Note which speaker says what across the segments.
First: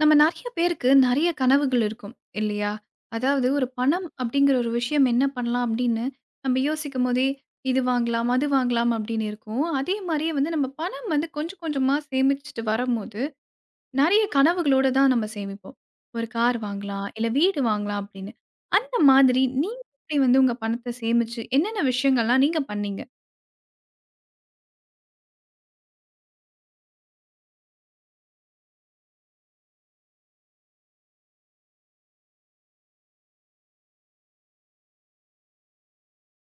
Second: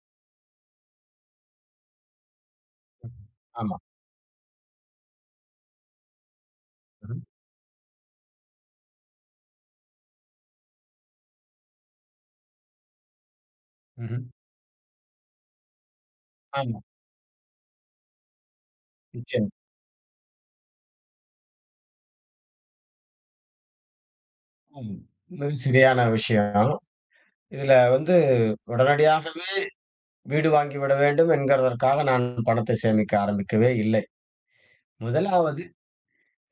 Speaker 1: நம்ம நெறைய பேருக்கு நெறைய கனவுகள் இருக்கும் இல்லையா? அதாவது ஒரு
Speaker 2: ஆமா.
Speaker 1: பணம் அப்படிங்கிற ஒரு விஷயம் என்ன பண்ணலாம் அப்படின்னு நம்ம
Speaker 2: ம்ஹ்ம்.
Speaker 1: யோசிக்கும்போதே, இது வாங்கலாம், அது வாங்கலாம் அப்படின்னு இருக்கும். அதே மாரியே வந்து நம்ம பணம் வந்து கொஞ்சம் கொஞ்சமா சேமிச்சுட்டு வரம்போது,
Speaker 2: ம்ஹ்ம்.
Speaker 1: நெறைய கனவுகளோட தான் நம்ம சேமிப்போம். ஒரு கார்
Speaker 2: ஆமா.
Speaker 1: வாங்கலாம், இல்ல வீடு வாங்கலாம் அப்படின்னு. அந்த மாதிரி
Speaker 2: நிச்சயமா.
Speaker 1: நீங்க எப்படி வந்து உங்க பணத்த சேமிச்சு என்னென்ன விஷயங்கள்லாம் நீங்க பண்ணீங்க?
Speaker 2: ம். மிக சரியான விஷயம். இதுல வந்து உடனடியாகவே வீடு வாங்கிவிட வேண்டும் என்கிறதற்காக நான் பணத்தை சேமிக்க ஆரம்பிக்கவே இல்லை. முதலாவது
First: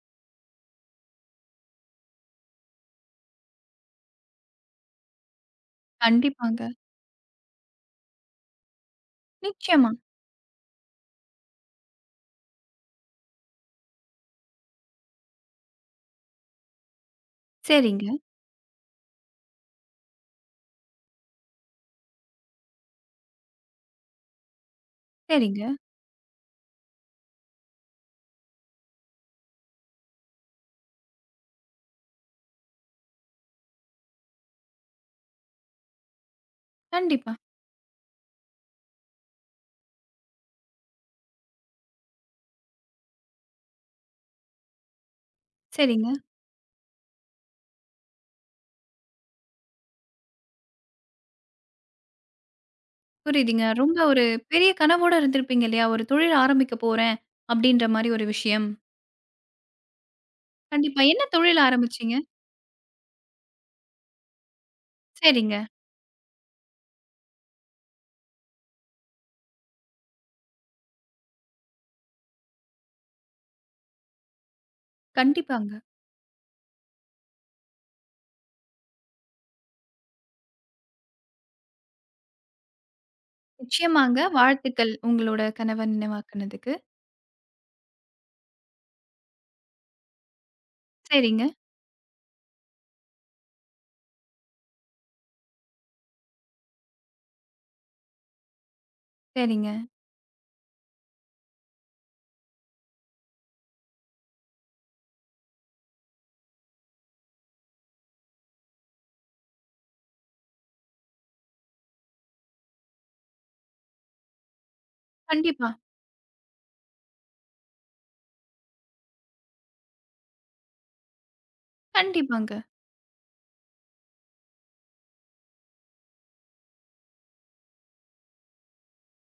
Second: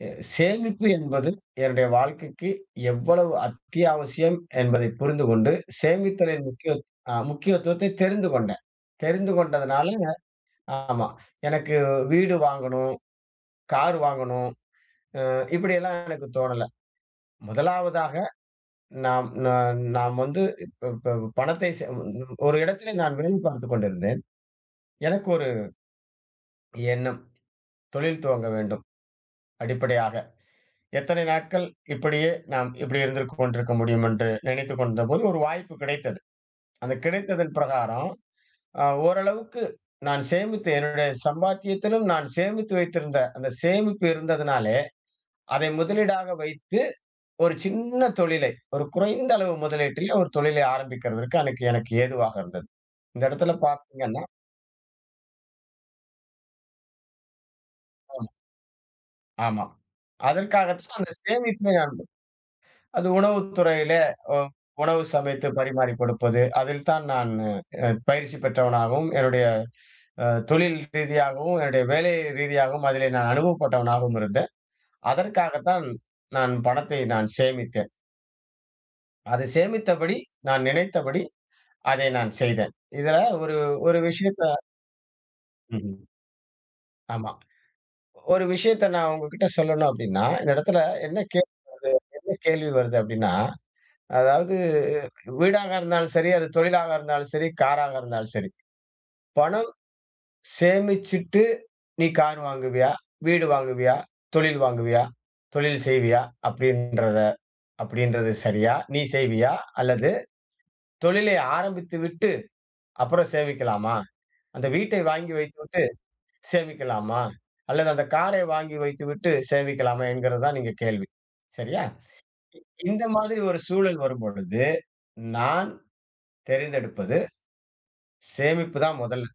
Speaker 2: அ சேமிப்பு என்பது என்னுடைய வாழ்க்கைக்கு எவ்வளவு அத்தியாவசியம் என்பதை புரிந்து கொண்டு, சேமித்தலின்
Speaker 1: கண்டிப்பாங்க.
Speaker 2: முக்கியத்துவத்தை தெரிந்து கொண்டேன். தெரிந்து கொண்டதுனால
Speaker 1: நிச்சயமா.
Speaker 2: ஆமா. எனக்கு வீடு வாங்கணும், கார் வாங்கணும், இப்படியெல்லாம் எனக்கு தோணல.
Speaker 1: சரிங்க,
Speaker 2: முதலாவதாக நாம் வந்து இப்ப இப்ப பணத்தை செ ஒரு இடத்திலே நான் வேலை பார்த்துக் கொண்டிருந்தேன். எனக்கு ஒரு
Speaker 1: சரிங்க.
Speaker 2: எண்ணம், தொழில் துவங்க வேண்டும் அடிப்படையாக. எத்தனை நாட்கள் இப்படியே நாம் இப்படி இருந்திருக் கொண்டிருக்க முடியும் என்று நினைத்துக் கொண்டபோது ஒரு வாய்ப்பு கிடைத்தது. அந்த
Speaker 1: கண்டிப்பா.
Speaker 2: கிடைத்ததன் பிரகாரம் ஓரளவுக்கு நான் சேமித்து என்னுடைய சம்பாத்தியத்திலும் நான் சேமித்து வைத்திருந்த அந்த சேமிப்பு இருந்ததுனாலே, அதை
Speaker 1: சரிங்க.
Speaker 2: முதலீடாக வைத்து ஒரு சின்ன தொழிலை, ஒரு குறைந்த அளவு முதலீட்டில் ஒரு தொழிலை ஆரம்பிக்கிறதற்கு எனக்கு எனக்கு ஏதுவாக இருந்தது. இந்த இடத்துல
Speaker 1: புரியுதுங்க. ரொம்ப
Speaker 2: பார்த்தீங்கன்னா
Speaker 1: ஒரு பெரிய கனவோட இருந்திருப்பீங்க இல்லையா? ஒரு தொழில் ஆரம்பிக்க போறேன் அப்படின்ற மாரி ஒரு
Speaker 2: ஆமா,
Speaker 1: விஷயம்.
Speaker 2: ஆமா. அதற்காகத்தான்
Speaker 1: கண்டிப்பா.
Speaker 2: அந்த
Speaker 1: என்ன தொழில்
Speaker 2: சேமிப்பை நான்.
Speaker 1: ஆரம்பிச்சீங்க?
Speaker 2: அது உணவுத்துறையிலே அ உணவு சமைத்து
Speaker 1: சரிங்க.
Speaker 2: பரிமாறிக் கொடுப்பது. அதில் தான் நான் பயிற்சி பெற்றவனாகவும், என்னுடைய அ தொழில் ரீதியாகவும், என்னுடைய வேலை ரீதியாகவும் அதிலே நான் அனுபவப்பட்டவனாகவும் இருந்தேன்.
Speaker 1: கண்டிப்பாங்க.
Speaker 2: அதற்காகத்தான் நான் பணத்தை சேமித்தேன். அதை சேமித்தபடி, நான் நினைத்தபடி அதை நான் செய்தேன். இதுல ஒரு ஒரு
Speaker 1: நிச்சயமாங்க.
Speaker 2: விஷயத்த
Speaker 1: வாழ்த்துக்கள் உங்களோட கனவ
Speaker 2: ம்ஹ்ம்.
Speaker 1: நினைவாக்குனதுக்கு.
Speaker 2: ஆமா. ஒரு விஷயத்த நான் உங்ககிட்ட சொல்லணும் அப்டின்னா, இந்த இடத்துல என்ன கே
Speaker 1: சரிங்க,
Speaker 2: என்ன கேள்வி வருது அப்டின்னா அதாவது வீடாக இருந்தாலும் சரி, அது தொழிலாக இருந்தாலும் சரி, காராக இருந்தாலும் சரி. பணம்
Speaker 1: சரிங்க.
Speaker 2: சேமிச்சுட்டு நீ கார் வாங்குவியா? வீடு வாங்குவியா? தொழில் வாங்குவியா? தொழில் செய்வியா? அப்படின்றத அப்படின்றது சரியா? நீ செய்வியா? அல்லது தொழிலை ஆரம்பித்து விட்டு அப்புறம் சேமிக்கலாமா? அந்த வீட்டை வாங்கி
Speaker 1: கண்டிப்பா,
Speaker 2: வைத்துவிட்டு சேமிக்கலாமா? அல்லது அந்த காரை வாங்கி வைத்துவிட்டு சேமிக்கலாமா? என்கிறது தான் நீங்க கேள்வி. சரியா?
Speaker 1: கண்டிப்பாங்க.
Speaker 2: இந்த மாதிரி ஒரு சூழல் வரும்பொழுது, நான் தேர்ந்தெடுப்பது சேமிப்பு தான் முதல்ல.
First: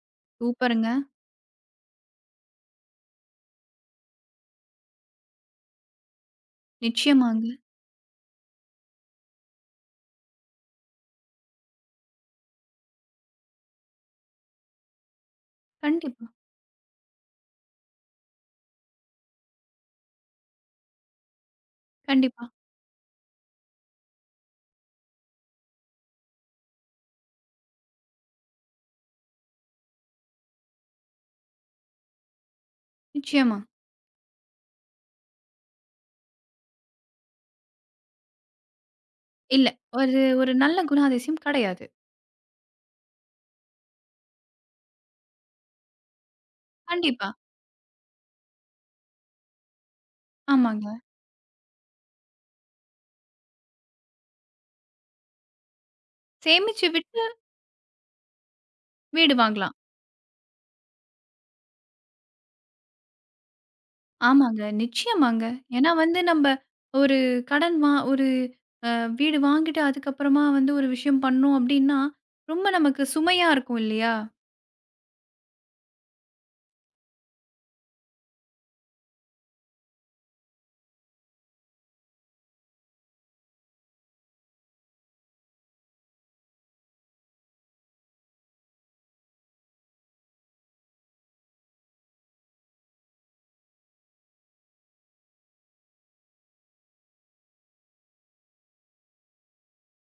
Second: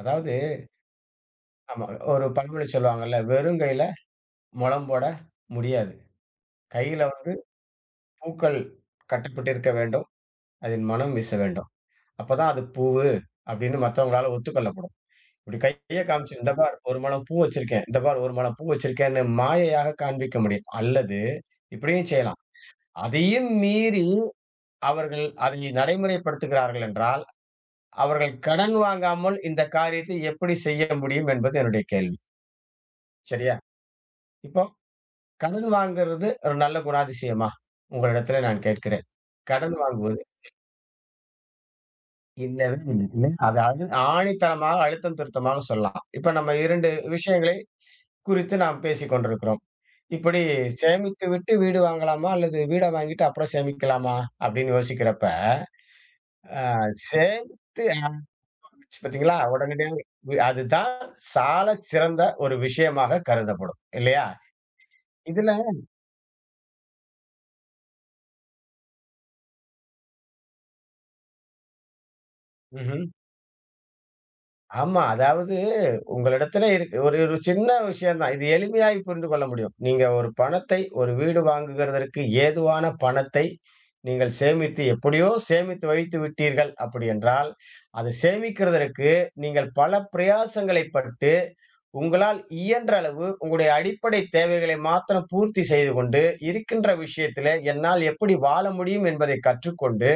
Speaker 2: அதாவது
Speaker 1: சூப்பருங்க.
Speaker 2: ஆமா ஒரு பழமொழி சொல்லுவாங்கல்ல, "வெறும் கையில முழம் போட முடியாது. கையில வந்து
Speaker 1: நிச்சயமாங்க.
Speaker 2: பூக்கள் கட்டப்பட்டிருக்க வேண்டும். அதில் மனம் வீச வேண்டும். அப்பதான் அது பூவு" அப்படின்னு மத்தவங்களால ஒத்துக்கொள்ளப்படும். இப்படி கைய
Speaker 1: கண்டிப்பா,
Speaker 2: காமிச்சு, "இந்த பார் ஒரு முழம் பூ வச்சிருக்கேன். இந்த பார் ஒரு முழம் பூ வச்சிருக்கேன்னு" மாயையாக காண்பிக்க முடியும். அல்லது இப்படியும் செய்யலாம்.
Speaker 1: கண்டிப்பா.
Speaker 2: அதையும் மீறி அவர்கள் அதை நடைமுறைப்படுத்துகிறார்கள் என்றால், அவர்கள் கடன் வாங்காமல் இந்த காரியத்தை எப்படி செய்ய முடியும் என்பது என்னுடைய கேள்வி. சரியா?
Speaker 1: நிச்சயமா.
Speaker 2: இப்போ கடன் வாங்குறது ஒரு நல்ல குணாதிசயமா? உங்களிடத்திலே நான் கேட்கிறேன்.
Speaker 1: இல்ல.
Speaker 2: கடன்
Speaker 1: ஒரு
Speaker 2: வாங்குவது
Speaker 1: ஒரு நல்ல குணாதிசயம் கிடையாது.
Speaker 2: இல்லவே இல்லை. இல்லை. அது அழு ஆணித்தனமாக அழுத்தம் திருத்தமாக சொல்லலாம். இப்ப நம்ம 2
Speaker 1: கண்டிப்பா.
Speaker 2: விஷயங்களை குறித்து நாம் பேசிக் கொண்டிருக்கிறோம். இப்படி
Speaker 1: ஆமாங்க.
Speaker 2: சேமித்து விட்டு வீடு வாங்கலாமா? அல்லது வீட வாங்கிட்டு அப்புறம் சேமிக்கலாமா? அப்படின்னு யோசிக்கிறப்ப, அ
Speaker 1: சேமிச்சு விட்டு
Speaker 2: சேமித்து
Speaker 1: வீடு
Speaker 2: பார்த்தீங்களா?
Speaker 1: வாங்கலாம்.
Speaker 2: உடனடியாக அதுதான் சாலச் சிறந்த ஒரு விஷயமாக கருதப்படும். இல்லையா?
Speaker 1: ஆமாங்க. நிச்சயமாங்க.
Speaker 2: இதுல
Speaker 1: ஏன்னா வந்து நம்ப ஒரு கடன் வா ஒரு அ வீடு வாங்கிட்டு அதுக்கப்புறமா வந்து ஒரு விஷயம் பண்ணோம் அப்டின்னா, ரொம்ப நமக்கு
Speaker 2: ம்ஹ்ம்.
Speaker 1: சுமையா இருக்கும் இல்லையா?
Speaker 2: ஆமா. அதாவது உங்களிடத்துல இருக்கு ஒரு ஒரு சின்ன விஷயம் தான். இது எளிமையாய் புரிந்து கொள்ள முடியும். நீங்க ஒரு வீடு வாங்குகிறதற்கு ஏதுவான பணத்தை நீங்கள் சேமித்து எப்படியோ சேமித்து வைத்து விட்டீர்கள் அப்படி என்றால், அதை சேமிக்கிறதற்கு நீங்கள் பல பிரயாசங்களை பட்டு, உங்களால் இயன்ற அளவு உங்களுடைய அடிப்படை தேவைகளை மாத்திரம் பூர்த்தி செய்து கொண்டு, இருக்கின்ற விஷயத்திலே என்னால் எப்படி வாழ முடியும் என்பதை கற்றுக்கொண்டு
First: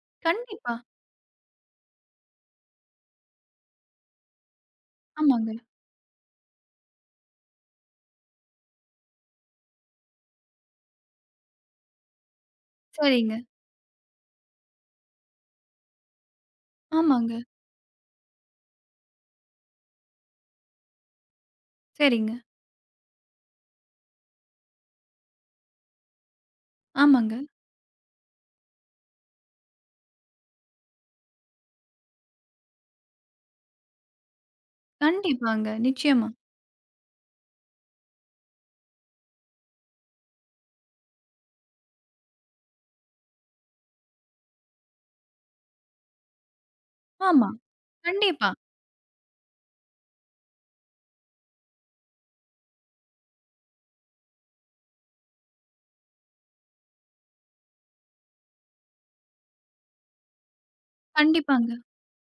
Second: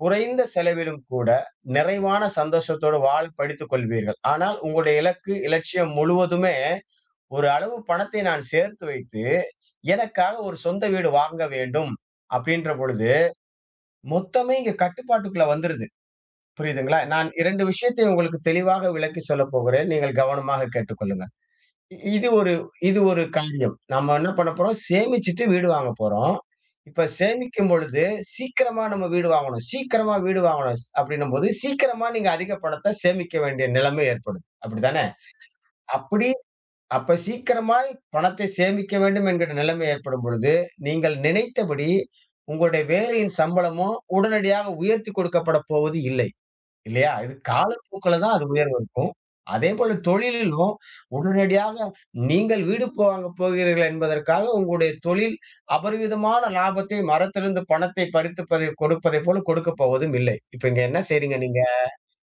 Speaker 2: குறைந்த
Speaker 1: கண்டிப்பா.
Speaker 2: செலவிலும் கூட நிறைவான சந்தோஷத்தோடு வாழ படித்துக் கொள்வீர்கள். ஆனால் உங்களுடைய இலக்கு,
Speaker 1: ஆமாங்க.
Speaker 2: இலட்சியம் முழுவதுமே ஒரு அளவு பணத்தை நான் சேர்த்து வைத்து, எனக்காக ஒரு சொந்த வீடு வாங்க வேண்டும் அப்படின்ற பொழுது,
Speaker 1: சரிங்க.
Speaker 2: மொத்தமே இங்க கட்டுப்பாட்டுக்குள்ள வந்துருது. புரியுதுங்களா? நான்
Speaker 1: ஆமாங்க.
Speaker 2: 2 விஷயத்தை உங்களுக்கு தெளிவாக விளக்கி சொல்லப் போகிறேன். நீங்கள் கவனமாக கேட்டுக்கொள்ளுங்கள். இது
Speaker 1: சரிங்க.
Speaker 2: ஒரு இது ஒரு காரியம். நம்ம என்ன பண்ண போறோம், சேமிச்சுட்டு வீடு வாங்க போறோம். இப்ப
Speaker 1: ஆமாங்க.
Speaker 2: சேமிக்கும் பொழுது சீக்கிரமா நம்ம வீடு வாங்கணும். சீக்கிரமா வீடு வாங்கணும் ஸ் அப்படின்னும்போது, சீக்கிரமா நீங்க அதிக பணத்த சேமிக்க வேண்டிய நிலைமை ஏற்படும். அப்படித்தானே?
Speaker 1: கண்டிப்பாங்க.
Speaker 2: அப்படி
Speaker 1: நிச்சயமா.
Speaker 2: அப்ப சீக்கிரமாய் பணத்தை சேமிக்க வேண்டும் என்கிற நிலைமை ஏற்படும் பொழுது, நீங்கள் நினைத்தபடி உங்களுடைய வேலையின் சம்பளமும் உடனடியாக உயர்த்தி கொடுக்கப்படப் போவது இல்லை. இல்லையா? இது
Speaker 1: ஆமா.
Speaker 2: காலப்போக்குல தான் அது
Speaker 1: கண்டிப்பா.
Speaker 2: உயர்வு இருக்கும். அதேபோல தொழிலிலும் உடனடியாக நீங்கள் வீடு போ வாங்கப் போகிறீர்கள் என்பதற்காக உங்களுடைய தொழில் அபரிவிதமான லாபத்தை மரத்திலிருந்து பணத்தை பறித்துப்பதை கொடுப்பதைப் போல கொடுக்கப் போவதும் இல்லை. இப்ப இங்க என்ன செய்றீங்க நீங்க?
Speaker 1: கண்டிப்பாங்க.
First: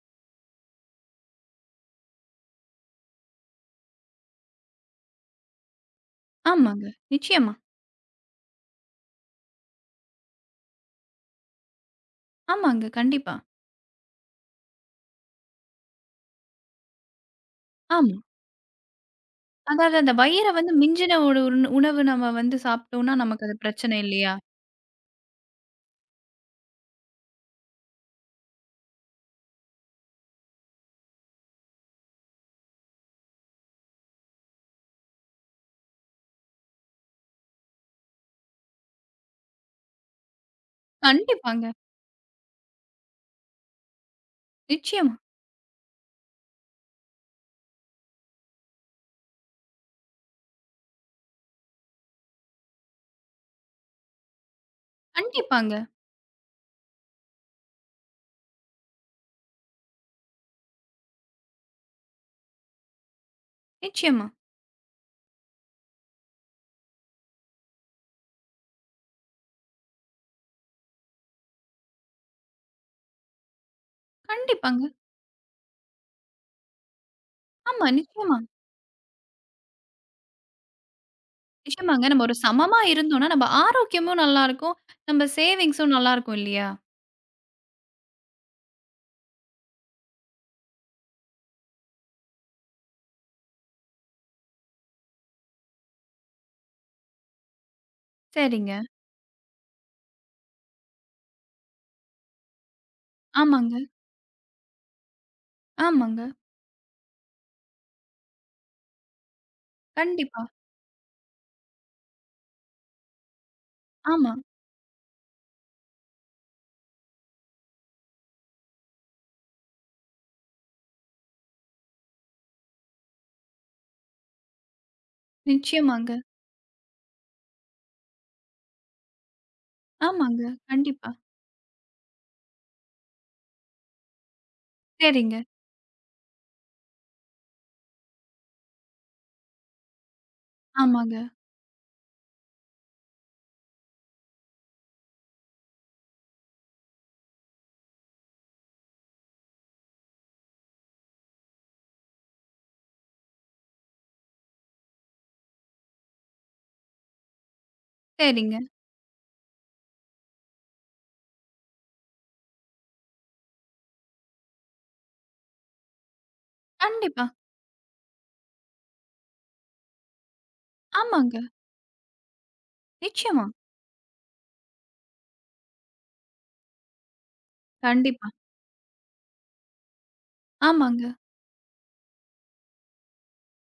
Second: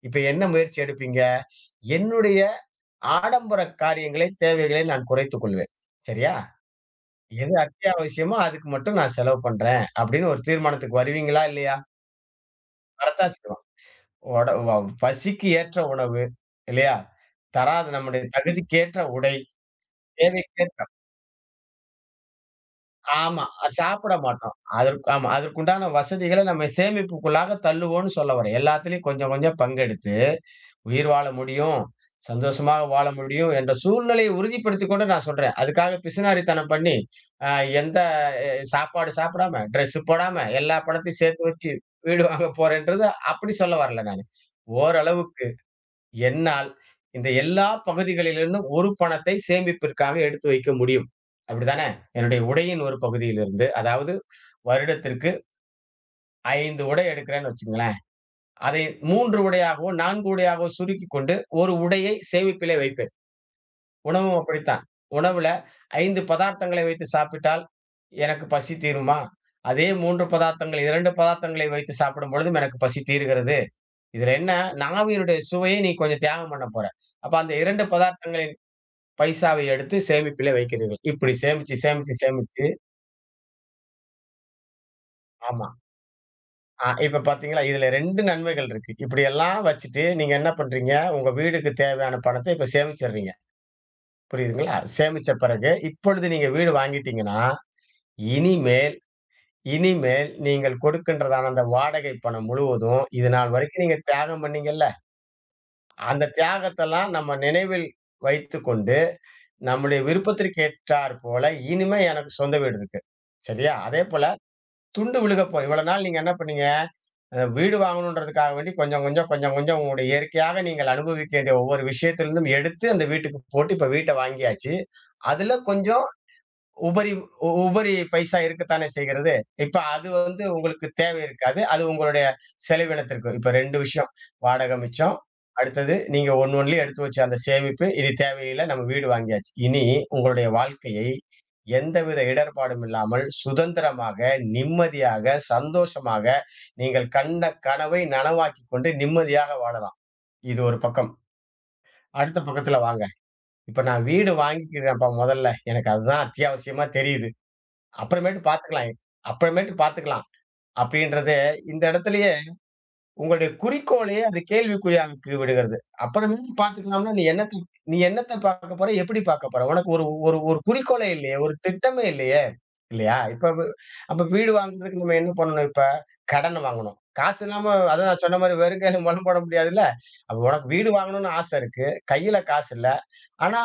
Speaker 2: இப்ப என்ன முயற்சி எடுப்பீங்க? என்னுடைய ஆடம்பர காரியங்களை, தேவைகளை நான் குறைத்துக் கொள்வேன். சரியா?
Speaker 1: ஆமாங்க. நிச்சயமா.
Speaker 2: எது அத்தியாவசியமோ அதுக்கு மட்டும் நான் செலவு பண்றேன் அப்படின்னு ஒரு தீர்மானத்துக்கு வருவீங்களா? இல்லையா?
Speaker 1: ஆமாங்க.
Speaker 2: வரத்தான்
Speaker 1: கண்டிப்பா.
Speaker 2: செய் ஒட வ பசிக்கு ஏற்ற உணவு இல்லையா? தராத
Speaker 1: ஆமா.
Speaker 2: நம்முடைய தகுதிக்கேற்ற உடை,
Speaker 1: அதாவது அந்த வயிற வந்து
Speaker 2: தேவைக்கேற்ற
Speaker 1: மிஞ்சின ஒரு உணவு நம்ம வந்து சாப்பிட்டோம்னா,
Speaker 2: ஆமா.
Speaker 1: நமக்கு அது
Speaker 2: அது
Speaker 1: பிரச்சனை
Speaker 2: சாப்பிட
Speaker 1: இல்லையா?
Speaker 2: மாட்டோம். அதற்கு ஆமா. அதற்குண்டான வசதிகள நம்ம சேமிப்புக்குள்ளாக தள்ளுவோம்ன்னு சொல்ல வரேன். எல்லாத்துலயும் கொஞ்சம் கொஞ்சம் பங்கெடுத்து, உயிர் வாழ முடியும், சந்தோஷமாக வாழ முடியும் என்ற சூழ்நிலையை உறுதிப்படுத்திக் கொண்டு நான் சொல்றேன். அதுக்காக பிசுனாரித்தனம் பண்ணி, அ எந்த எ சாப்பாடு சாப்பிடாம, ட்ரெஸ் போடாம, எல்லா பணத்தையும் சேர்த்து வச்சு
Speaker 1: கண்டிப்பாங்க.
Speaker 2: வீடு வாங்க போறேன்றது அப்படி சொல்ல வரல நானு.
Speaker 1: நிச்சயமா.
Speaker 2: ஓரளவுக்கு என்னால் இந்த எல்லா பகுதிகளிலிருந்தும் ஒரு பணத்தை சேமிப்பிற்காக எடுத்து வைக்க முடியும். அப்படித்தானே? என்னுடைய உடையின் ஒரு பகுதியிலிருந்து, அதாவது வருடத்திற்கு
Speaker 1: கண்டிப்பாங்க.
Speaker 2: 5 உடை எடுக்கிறேன்னு வச்சுக்கங்களேன். அதை 3 உடையாகவோ, 4 உடையாகவோ சுருக்கிக் கொண்டு, ஒரு உடையை சேமிப்பிலே வைப்பேன்.
Speaker 1: நிச்சயமா.
Speaker 2: உணவும் அப்படித்தான். உணவுல 5 பதார்த்தங்களை வைத்து சாப்பிட்டால் எனக்கு பசி தீருமா? அதே 3 பதார்த்தங்கள், 2 பதார்த்தங்களை வைத்து சாப்பிடும் பொழுதும் எனக்கு பசி தீருகிறது. இதுல என்ன?
Speaker 1: கண்டிப்பாங்க.
Speaker 2: நாவினுடைய சுவையை நீ கொஞ்சம் தியாகம் பண்ண போற. அப்ப அந்த 2
Speaker 1: ஆமா. நிச்சயமா,
Speaker 2: பதார்த்தங்களை பைசாவை எடுத்து சேமிப்பிலே வைக்கிறீர்கள். இப்படி சேமிச்சு,
Speaker 1: நிச்சயமாங்க.
Speaker 2: சேமிச்சு,
Speaker 1: நம்ம ஒரு
Speaker 2: சேமிச்சு
Speaker 1: சமமா இருந்தோம்னா, நம்ம ஆரோக்கியமும் நல்லாருக்கும். நம்ம
Speaker 2: ஆமா.
Speaker 1: சேவிங்ஸும் நல்லாருக்கும் இல்லையா?
Speaker 2: இப்ப பார்த்தீங்களா, இதுல 2 நன்மைகள் இருக்கு. இப்படியெல்லாம் வச்சுட்டு நீங்க என்ன பண்றீங்க, உங்க வீடுக்கு தேவையான பணத்த இப்ப சேமிச்சர்றீங்க. புரியுதுங்களா? சேமிச்ச பிறகு இப்பொழுது நீங்க வீடு வாங்கிட்டீங்கன்னா,
Speaker 1: சரிங்க.
Speaker 2: இனிமேல் இனிமேல் நீங்கள் கொடுக்கின்றதான அந்த வாடகை பணம் முழுவதும், இது நாள்
Speaker 1: ஆமாங்க,
Speaker 2: வரைக்கும் நீங்க தியாகம் பண்ணீங்கல்ல,
Speaker 1: ஆமாங்க.
Speaker 2: அந்த தியாகத்தெல்லாம் நம்ம நினைவில் வைத்துக்கொண்டு, நம்முடைய
Speaker 1: கண்டிப்பா.
Speaker 2: விருப்பத்திற்கு ஏற்றார் போல இனிமே எனக்கு சொந்த வீடு இருக்கு. சரியா? அதேபோல
Speaker 1: ஆமா.
Speaker 2: துண்டு விழுகப் போகுது. இவ்வளவு நாள் நீங்க என்ன பண்ணீங்க, வீடு வாங்கணுன்றதுக்காக வேண்டி கொஞ்சம் கொஞ்சம், கொஞ்சம் கொஞ்சம் உங்களுடைய இயற்கையாக நீங்கள் அனுபவிக்க வேண்டிய ஒவ்வொரு விஷயத்திலிருந்தும் எடுத்து அந்த வீட்டுக்கு போட்டு இப்ப வீட்ட வாங்கியாச்சு. அதுல கொஞ்சம்
Speaker 1: நிச்சயமாங்க.
Speaker 2: உபரி உபரி பைசா இருக்கத்தானே செய்கிறது. இப்ப அது
Speaker 1: ஆமாங்க.
Speaker 2: வந்து உங்களுக்கு
Speaker 1: கண்டிப்பா.
Speaker 2: தேவை இருக்காது. அது உங்களுடைய செலவினத்திற்கு. இப்ப 2 விஷயம். வாடகை மிச்சம்.
Speaker 1: சரிங்க.
Speaker 2: அடுத்தது நீங்க ஒண்ணுலயும் எடுத்து வச்ச அந்த சேமிப்பு. இது தேவையில்ல. நம்ம வீடு வாங்கியாச்சு. இனி உங்களுடைய வாழ்க்கையை
Speaker 1: ஆமாங்க.
Speaker 2: எந்தவித இடர்பாடும் இல்லாமல் சுதந்திரமாக, நிம்மதியாக, சந்தோஷமாக நீங்கள் கண்ட கனவை நனவாக்கிக் கொண்டு நிம்மதியாக வாழலாம். இது ஒரு பக்கம். அடுத்த பக்கத்துல வாங்க. இப்ப நான் வீடு வாங்கிக்கிறேன்ப்பா முதல்ல. எனக்கு அதுதான் அத்தியாவசியமா தெரியுது. அப்புறமேட்டு
Speaker 1: சரிங்க.
Speaker 2: பார்த்துக்கலாம். அப்புறமேட்டு பார்த்துக்கலாம். அப்படின்றது இந்த இடத்திலேயே உங்களுடைய குறிக்கோளையே அது கேள்விக்குறியாக்கி விடுகிறது. அப்புறமேட்டு பார்த்துக்கலாம்னா
Speaker 1: கண்டிப்பா.
Speaker 2: நீ என்னத்த பார்க்கப் போற? எப்படி பார்க்கப் போற? உனக்கு ஒரு ஒரு ஒரு குறிக்கோளே இல்லையே!
Speaker 1: ஆமாங்க.
Speaker 2: ஒரு திட்டமே இல்லையே! இல்லையா?
Speaker 1: நிச்சயமா.
Speaker 2: இப்ப வு அப்ப வீடு வாங்குறதுக்கு நம்ம என்ன பண்ணணும் இப்ப? கடன் வாங்கணும். காசு இல்லாம அதான் நான்
Speaker 1: கண்டிப்பா.
Speaker 2: சொன்ன மாரி வெறும் கையில முழம் போட முடியாதுல்ல. அப்ப உனக்கு வீடு
Speaker 1: ஆமாங்க.
Speaker 2: வாங்கணும்னு ஆசை இருக்கு. கையில காசு இல்ல. ஆனா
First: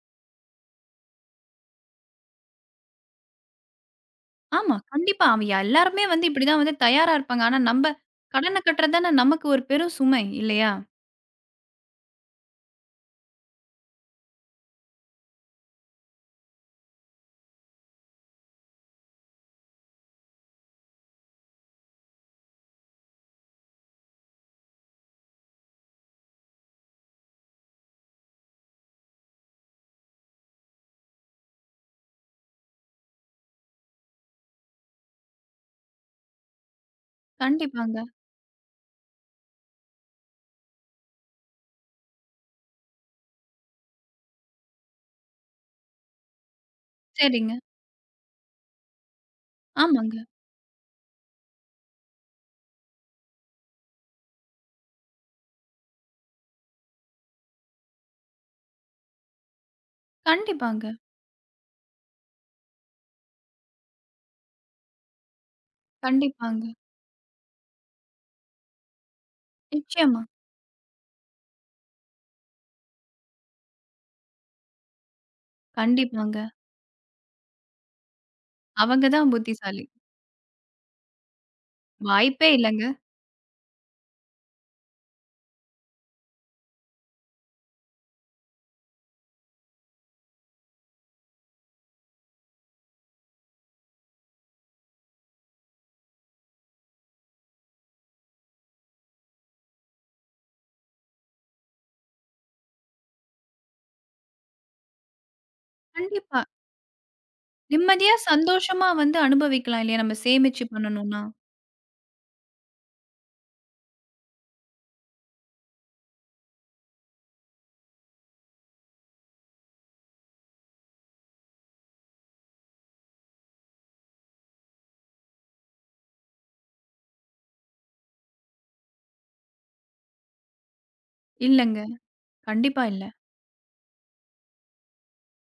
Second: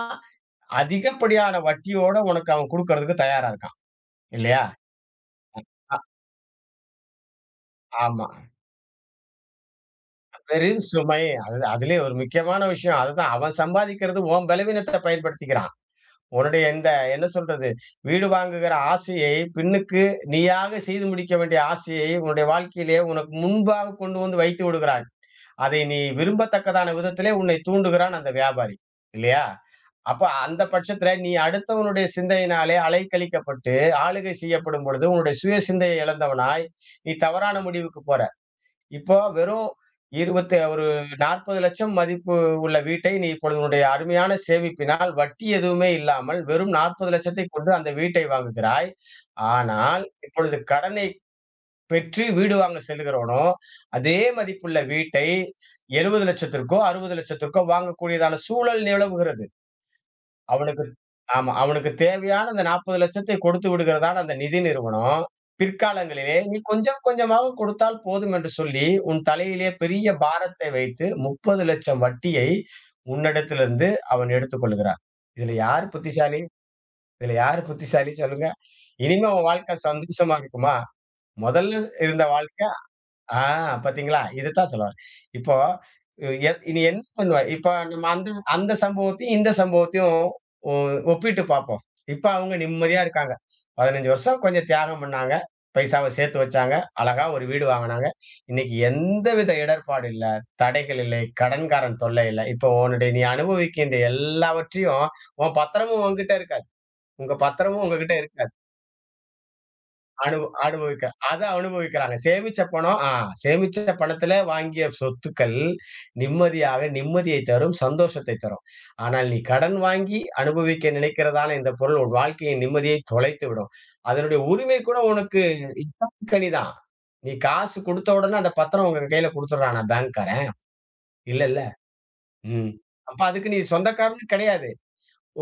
Speaker 2: அதிகப்படியான வட்டியோட உனக்கு அவன் குடுக்கறதுக்கு தயாரா இருக்கான். இல்லையா?
Speaker 1: ஆமா. கண்டிப்பா. அவ எல்லாருமே வந்து இப்படிதான் வந்து தயாரா இருப்பாங்க. ஆனா நம்ப
Speaker 2: ஆமா.
Speaker 1: கடன கட்டுறது தானே நமக்கு ஒரு பெரும் சுமை இல்லையா?
Speaker 2: பெரும் சுமை. அது அதிலே ஒரு முக்கியமான விஷயம். அதுதான் அவன் சம்பாதிக்கிறது உன் பலவீனத்த பயன்படுத்திக்கிறான். உன்னுடைய இந்த என்ன சொல்றது? வீடு வாங்குகிற ஆசையை பின்னுக்கு நீயாக செய்து முடிக்க வேண்டிய ஆசையை உன்னுடைய வாழ்க்கையிலே உனக்கு முன்பாக கொண்டு வந்து வைத்து விடுகிறான். அதை நீ விரும்பத்தக்கதான விதத்திலே உன்னை தூண்டுகிறான் அந்த வியாபாரி. இல்லையா? அப்ப அந்த பட்சத்தில நீ அடுத்தவனுடைய சிந்தையினாலே அலைக்கழிக்கப்பட்டு, ஆளுகை செய்யப்படும் பொழுது, உன்னுடைய சுய சிந்தையை இழந்தவனாய், நீ தவறான முடிவுக்கு
Speaker 1: கண்டிப்பாங்க.
Speaker 2: போற. இப்போ வெறும் 20 ஒரு 40,00,000 மதிப்பு உள்ள வீட்டை நீ இப்பொழுது உன்னுடைய அருமையான சேமிப்பினால் வட்டி எதுவுமே இல்லாமல் வெறும்
Speaker 1: சரிங்க.
Speaker 2: 40,00,000 கொண்டு அந்த வீட்டை வாங்குகிறாய். ஆனால்
Speaker 1: ஆமாங்க.
Speaker 2: இப்பொழுது கடனை பெற்று வீடு வாங்க செல்லுகிறவனோ, அதே மதிப்புள்ள வீட்டை 70,00,000க்கோ, 60,00,000க்கோ வாங்கக்கூடியதான சூழல் நிலவுகிறது. அவனுக்கு
Speaker 1: கண்டிப்பாங்க,
Speaker 2: ஆமா. அவனுக்கு தேவையான அந்த 40,00,000 கொடுத்து விடுகிறதான அந்த நிதி நிறுவனம், பிற்காலங்களிலே நீ
Speaker 1: கண்டிப்பாங்க.
Speaker 2: கொஞ்சம் கொஞ்சமாக கொடுத்தால் போதும் என்று சொல்லி, உன் தலையிலே பெரிய
Speaker 1: நிச்சயமா.
Speaker 2: பாரத்தை வைத்து 30,00,000 வட்டியை உன்னிடத்திலிருந்து அவன் எடுத்துக் கொள்கிறான். இதுல யார்
Speaker 1: கண்டிப்பாங்க.
Speaker 2: புத்திசாலி? இதுல யார் புத்திசாலி சொல்லுங்க?
Speaker 1: அவங்க
Speaker 2: இனிமே
Speaker 1: தான்
Speaker 2: உன் வாழ்க்கை
Speaker 1: புத்திசாலி.
Speaker 2: சந்தோஷமா இருக்குமா? முதல்ல இருந்த
Speaker 1: வாய்ப்பே
Speaker 2: வாழ்க்கை
Speaker 1: இல்லங்க.
Speaker 2: ஆ பாத்தீங்களா? இதுதான் சொல்ல வரேன். இப்போ இ- எ நீ என்ன பண்ணுவ? இப்ப நம்ம அந்த அந்த சம்பவத்தையும், இந்த சம்பவத்தையும் ஒ ஒப்பிட்டு பாப்போம். இப்ப அவங்க நிம்மதியா இருக்காங்க. 15 வருஷம் கொஞ்சம் தியாகம் பண்ணாங்க. பைசாவ சேர்த்து வச்சாங்க. அழகா ஒரு வீடு வாங்குனாங்க. இன்னைக்கு எந்தவித இடர்பாடு இல்ல. தடைகள் இல்லை. கடன்காரன் தொல்லை இல்ல. இப்போ உன்னுடைய நீ அனுபவிக்கின்ற எல்லாவற்றையும் உன் பத்திரமும் உன்கிட்ட
Speaker 1: கண்டிப்பா.
Speaker 2: இருக்காது. உங்க பத்திரமும் உங்ககிட்ட
Speaker 1: நிம்மதியா,
Speaker 2: இருக்காது.
Speaker 1: சந்தோஷமா வந்து அனுபவிக்கலாம் இல்லையா? நம்ம
Speaker 2: அனுப
Speaker 1: சேமிச்சு
Speaker 2: அனுபவிக்க
Speaker 1: பண்ணணும்னா.
Speaker 2: அனுபவிக்கிறாங்க. சேமிச்ச பணம் ஆ சேமிச்ச பணத்தில வாங்கிய சொத்துக்கள் நிம்மதியாக நிம்மதியை தரும், சந்தோஷத்தை தரும். ஆனால் நீ கடன் வாங்கி அனுபவிக்க நினைக்கிறதான இந்த பொருள் உன் வாழ்க்கையின் நிம்மதியை தொலைத்துவிடும். அதனுடைய உரிமை கூட உனக்கு கனி தான். நீ காசு குடுத்த உடனே அந்த பத்திரம் உங்க கையில குடுத்துடுறானா பேங்க்காரன்? இல்லல்ல.
Speaker 1: இல்லங்க.
Speaker 2: ம்.
Speaker 1: கண்டிப்பா இல்ல.
Speaker 2: அப்ப அதுக்கு நீ சொந்தக்காரன்னு கிடையாது.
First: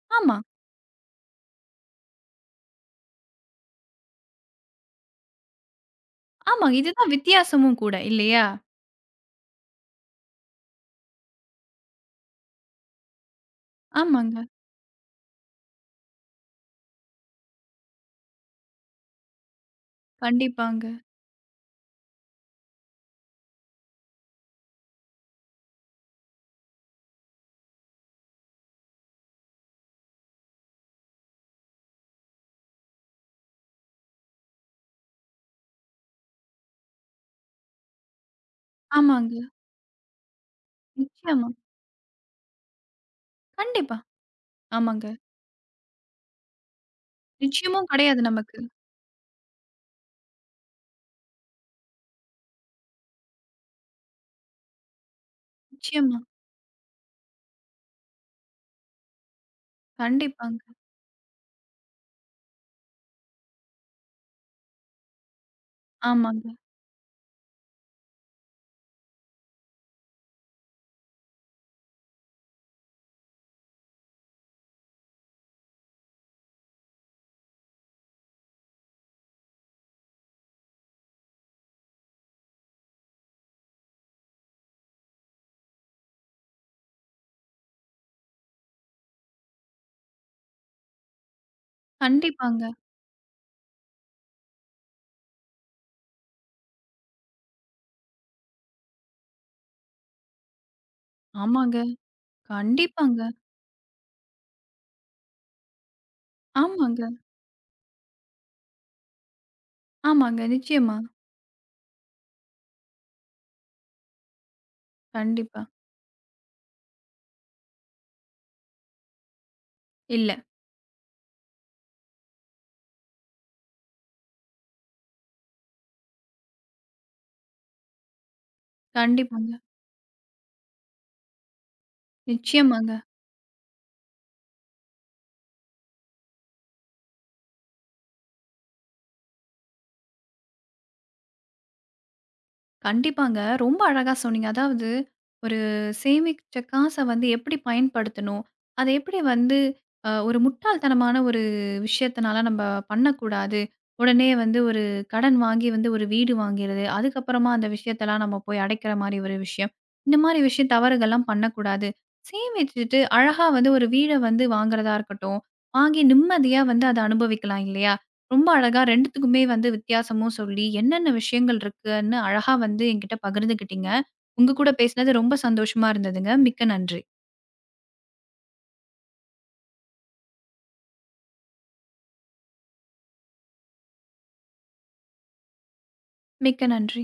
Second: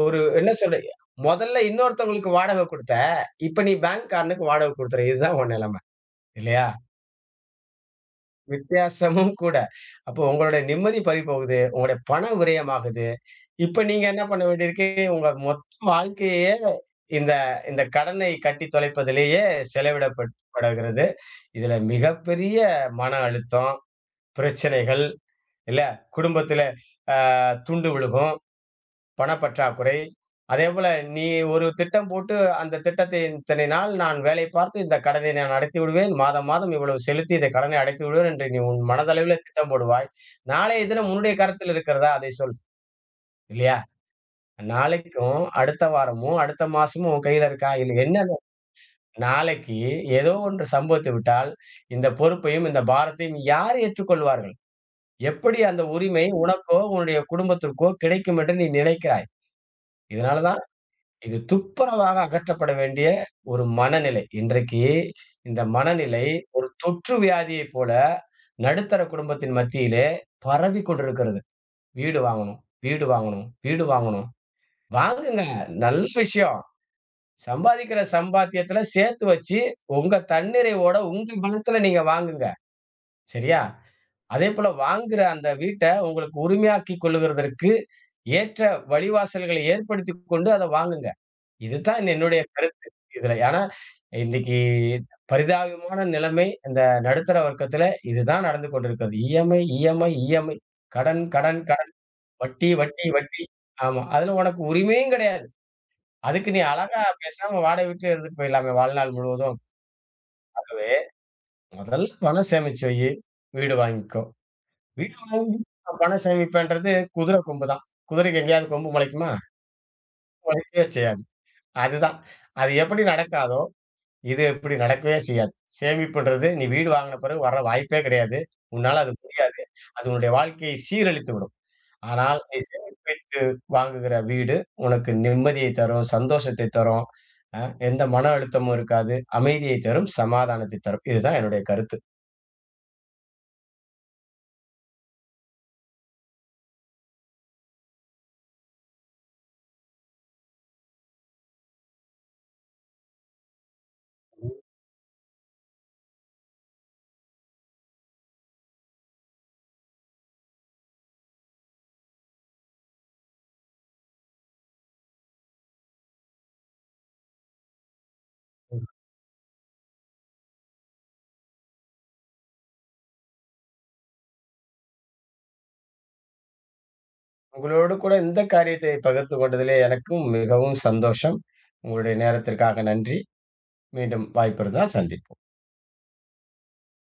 Speaker 2: ஒரு
Speaker 1: ஆமா,
Speaker 2: என்ன சொல்ற மொதல்ல இன்னொருத்தவங்களுக்கு வாடகை குடுத்த, இப்ப நீ பேங்க்காரனுக்கு வாடகை குடுத்துற. இதுதான் உன் நிலைமை. இல்லையா?
Speaker 1: ஆமா. இதுதான் வித்தியாசமும் கூட இல்லையா?
Speaker 2: வித்தியாசமும் கூட. அப்போ உங்களுடைய நிம்மதி பறிபோகுது. உங்களுடைய பணம் விரயமாகுது. இப்ப நீங்க என்ன பண்ண
Speaker 1: ஆமாங்க.
Speaker 2: வேண்டியிருக்கு, உங்க மொத்த வாழ்க்கையே இந்த இந்த கடனை கட்டி தொலைப்பதிலேயே
Speaker 1: கண்டிப்பாங்க.
Speaker 2: செலவிடப்படகிறது. இதுல மிகப்பெரிய மன அழுத்தம், பிரச்சனைகள் இல்ல, குடும்பத்தில அ துண்டு விழுகும். பணப்பற்றாக்குறை. அதேபோல நீ ஒரு திட்டம் போட்டு, அந்த திட்டத்தை இத்தனை நாள் நான் வேலை பார்த்து இந்த கடனை நான் அடைத்து விடுவேன். மாதம், மாதம் இவ்வளவு செலுத்தி இந்த கடனை அடைத்து விடுவேன் என்று நீ உன் மனதளவில
Speaker 1: ஆமாங்க.
Speaker 2: திட்டம் போடுவாய். நாளைய தினம் உன்னுடைய
Speaker 1: நிச்சயமா.
Speaker 2: கரத்தில் இருக்கிறதா? அதை சொல். இல்லையா?
Speaker 1: கண்டிப்பா. ஆமாங்க.
Speaker 2: நாளைக்கும், அடுத்த வாரமும், அடுத்த மாசமும் உன் கையில இருக்கா?
Speaker 1: நிச்சயமும்
Speaker 2: இல்ல.
Speaker 1: கிடையாது
Speaker 2: என்னது
Speaker 1: நமக்கு.
Speaker 2: நாளைக்கு ஏதோ ஒன்று சம்பவித்து விட்டால், இந்த பொறுப்பையும், இந்த பாரத்தையும் யார் ஏற்றுக்கொள்வார்கள்? எப்படி அந்த
Speaker 1: நிச்சயமா.
Speaker 2: உரிமை உனக்கோ, உன்னுடைய குடும்பத்திற்கோ கிடைக்கும் என்று நீ நினைக்கிறாய்? இதனால தான்
Speaker 1: கண்டிப்பாங்க.
Speaker 2: இது துப்புரவாக அகற்றப்பட வேண்டிய ஒரு மனநிலை. இன்றைக்கு இந்த மனநிலை
Speaker 1: ஆமாங்க.
Speaker 2: ஒரு தொற்று வியாதியைப் போல நடுத்தர குடும்பத்தின் மத்தியிலே பரவிக் கொண்டிருக்கிறது. வீடு வாங்கணும், வீடு வாங்கணும், வீடு வாங்கணும். வாங்குங்க. நல்ல விஷயம். சம்பாதிக்கிற சம்பாத்தியத்துல சேர்த்து வச்சு, உங்க தன்னிறைவோட உங்க பணத்துல நீங்க வாங்குங்க. சரியா? அதேபோல வாங்குற அந்த வீட்ட உங்களுக்கு உரிமையாக்கிக் கொள்ளுகிறதற்கு ஏற்ற வழிவாசல்களை ஏற்படுத்திக் கொண்டு அத வாங்குங்க. இதுதான் என்னுடைய
Speaker 1: கண்டிப்பாங்க.
Speaker 2: கருத்து. இதுல ஏன்னா, இன்னைக்கு பரிதாபமான நிலைமை இந்த நடுத்தர வர்க்கத்துல இதுதான் நடந்து கொண்டிருக்கிறது. இஎம்ஐ.
Speaker 1: ஆமாங்க.
Speaker 2: கடன்.
Speaker 1: கண்டிப்பாங்க.
Speaker 2: வட்டி. ஆமா. அதுல உனக்கு உரிமையும் கிடையாது. அதுக்கு நீ அழகா
Speaker 1: ஆமாங்க.
Speaker 2: பேசாம வாடகை வீட்லயே இருந்துட்டு போயிடலாமே வாழ்நாள் முழுவதும்.
Speaker 1: ஆமாங்க.
Speaker 2: ஆகவே,
Speaker 1: நிச்சயமா.
Speaker 2: முதல்ல பணம் சேமிச்சு வை. வீடு வாங்கிக்கோ. வீடு வாங்கி
Speaker 1: கண்டிப்பா.
Speaker 2: நான் பணம் சேமிப்பேன்றது குதிரை கொம்பு தான். குதிரைக்கு எங்கேயாவது கொம்பு முளைக்குமா?
Speaker 1: இல்ல.
Speaker 2: முளைக்கவே செய்யாது. அதுதான். அது எப்படி நடக்காதோ இது இப்படி நடக்கவே செய்யாது. சேமிப்புன்றது நீ வீடு வாங்குன பிறகு வர வாய்ப்பே கிடையாது. உன்னால அது
Speaker 1: கண்டிப்பாங்க.
Speaker 2: முடியாது. அது உன்னுடைய வாழ்க்கையை சீரழித்து விடும். ஆனால் நீ
Speaker 1: நிச்சயமாங்க.
Speaker 2: சேமித்து வைத்து வாங்குகிற வீடு உனக்கு நிம்மதியை தரும், சந்தோஷத்தை தரும். அ எந்த மன அழுத்தமும் இருக்காது. அமைதியை தரும், சமாதானத்தை தரும். இதுதான் என்னுடைய கருத்து.
Speaker 1: கண்டிப்பாங்க. ரொம்ப அழகா சொன்னீங்க. அதாவது ஒரு சேமிச்ச காச வந்து எப்படி பயன்படுத்தணும்? அத எப்படி வந்து ஒரு முட்டாள்தனமான ஒரு விஷயத்தினால நம்ப பண்ணக்கூடாது. உடனே வந்து ஒரு கடன் வாங்கி வந்து ஒரு வீடு வாங்கிறது. அதுக்கப்புறமா அந்த விஷயத்தலாம் நம்ம போய் அடைக்கிற மாரி ஒரு விஷயம். இந்த மாரி விஷயம் தவறுகள்லாம் பண்ணக்கூடாது. சேமிச்சுட்டு அழகா வந்து ஒரு வீட வந்து வாங்குறதா இருக்கட்டும். வாங்கி நிம்மதியா வந்து அத அனுபவிக்கலாம் இல்லையா? ரொம்ப
Speaker 2: ம்.
Speaker 1: அழகா 2த்துக்குமே வந்து வித்தியாசமும் சொல்லி, என்னென்ன விஷயங்கள் இருக்குன்னு அழகா வந்து என்கிட்ட பகிர்ந்துக்கிட்டீங்க. உங்க கூட பேசினது ரொம்ப சந்தோஷமா இருந்ததுங்க. மிக்க நன்றி.
Speaker 2: உங்களோடு கூட இந்த காரியத்தை பகிர்ந்து கொண்டதிலே எனக்கும் மிகவும் சந்தோஷம். உங்களுடைய நேரத்திற்காக நன்றி. மீண்டும் வாய்ப்பு இருந்தால் சந்திப்போம்.
Speaker 1: மிக்க நன்றி.